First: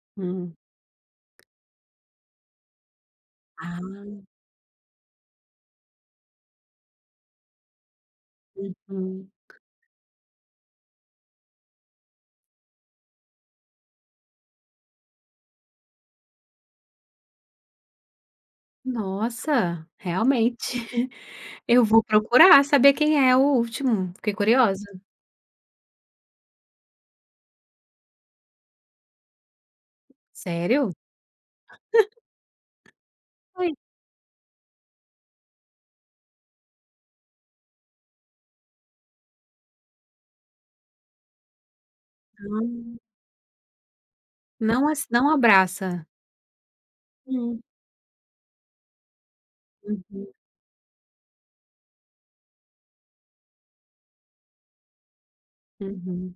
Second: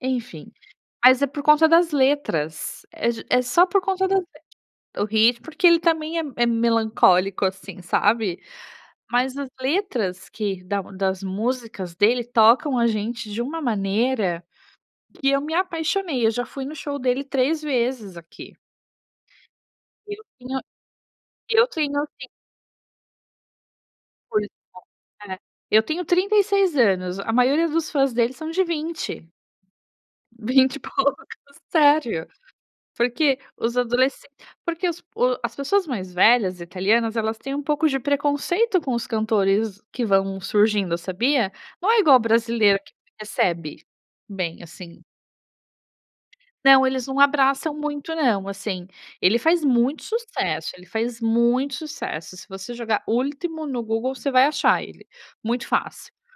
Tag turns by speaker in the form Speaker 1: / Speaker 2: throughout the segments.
Speaker 1: Enfim,
Speaker 2: Hum.
Speaker 1: mas é por conta das letras, é já é só por conta das
Speaker 2: Ah!
Speaker 1: é, o ritmo, porque ele também é é melancólico assim sabe,
Speaker 2: Uhum.
Speaker 1: mas as letras que da das músicas dele tocam a gente de uma maneira, que eu me apaixonei, eu já fui no show dele 3 vezes aqui.
Speaker 2: Nossa!
Speaker 1: Eu tenho,
Speaker 2: realmente,
Speaker 1: eu
Speaker 2: eu
Speaker 1: tenho
Speaker 2: vou
Speaker 1: assim
Speaker 2: procurar saber quem é o Ultimo, fiquei
Speaker 1: Pois
Speaker 2: curiosa.
Speaker 1: é, é, eu tenho 36 anos, a maioria dos fãs dele são de 20. 20 e
Speaker 2: Sério?
Speaker 1: poucos, sério, porquê
Speaker 2: Foi.
Speaker 1: os adolescen porque os pu as pessoas mais velhas italianas, elas têm um pouco de preconceito com os cantores que vão surgindo sabia, não é igual o brasileiro que
Speaker 2: Hã.
Speaker 1: recebe, bem
Speaker 2: Não
Speaker 1: assim.
Speaker 2: as não abraça?
Speaker 1: Não, eles não
Speaker 2: Hum.
Speaker 1: abraçam muito não assim, ele faz muito
Speaker 2: Uhum.
Speaker 1: sucesso, ele faz muito sucesso, se você jogar Ultimo no Google você vai achar ele, muito fácil.
Speaker 2: Uhum,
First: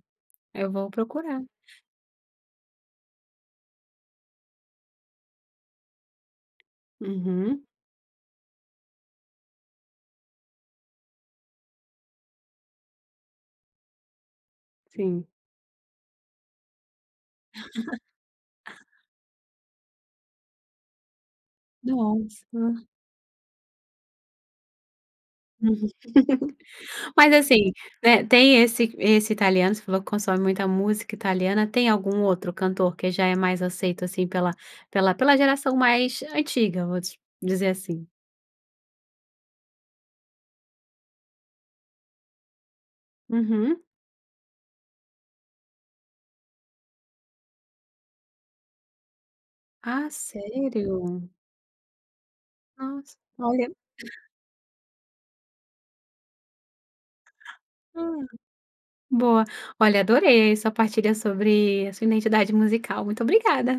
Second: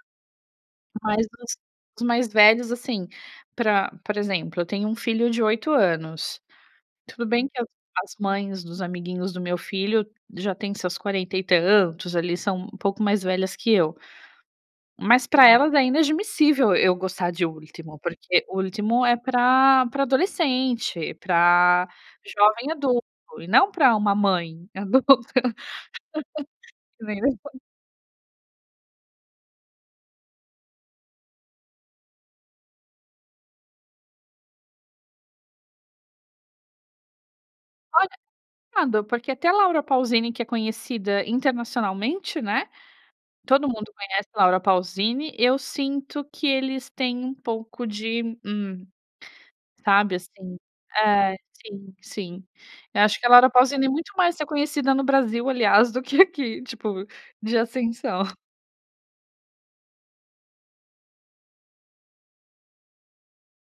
Speaker 2: eu vou
Speaker 1: Mas
Speaker 2: procurar.
Speaker 1: assim os mais velhos assim, para, por exemplo, eu tenho um filho de 8 anos tudo bem que
Speaker 2: Uhum
Speaker 1: as as mães dos amiguinhos do meu filho já têm seus 40 e tantos ali, são um pouco mais velhas que eu,
Speaker 2: Sim.
Speaker 1: mas pra elas é inadmissível eu gostar de Ultimo, porque Ultimo é para para adolescente, para jovem
Speaker 2: Nossa!
Speaker 1: adulto, e não pra uma mãe adulta, que nem
Speaker 2: Mas
Speaker 1: eu.
Speaker 2: assim, eh, tem esse esse italiano, se falou que consome muita música italiana, tem algum outro cantor que já é mais aceito assim pela pela pela geração mais antiga, vamos dizer assim.
Speaker 1: Olha, complicado, porque até a Laura Paulzini que é conhecida internacionalmente né, todo
Speaker 2: Uhum.
Speaker 1: mundo conhece Laura Paulzini, eu sinto que eles têm um pouco de, hum,
Speaker 2: Ah,
Speaker 1: sabe assim,
Speaker 2: sério?
Speaker 1: é, sim, sim, eu
Speaker 2: Nossa,
Speaker 1: acho que a Laura
Speaker 2: olha
Speaker 1: Paulzini muito mais reconhecida no Brasil, aliás, do que aqui, tipo, de
Speaker 2: Hã?
Speaker 1: ascensão.
Speaker 2: boa, olha adorei a sua partilha sobre a sua identidade musical muito obrigada.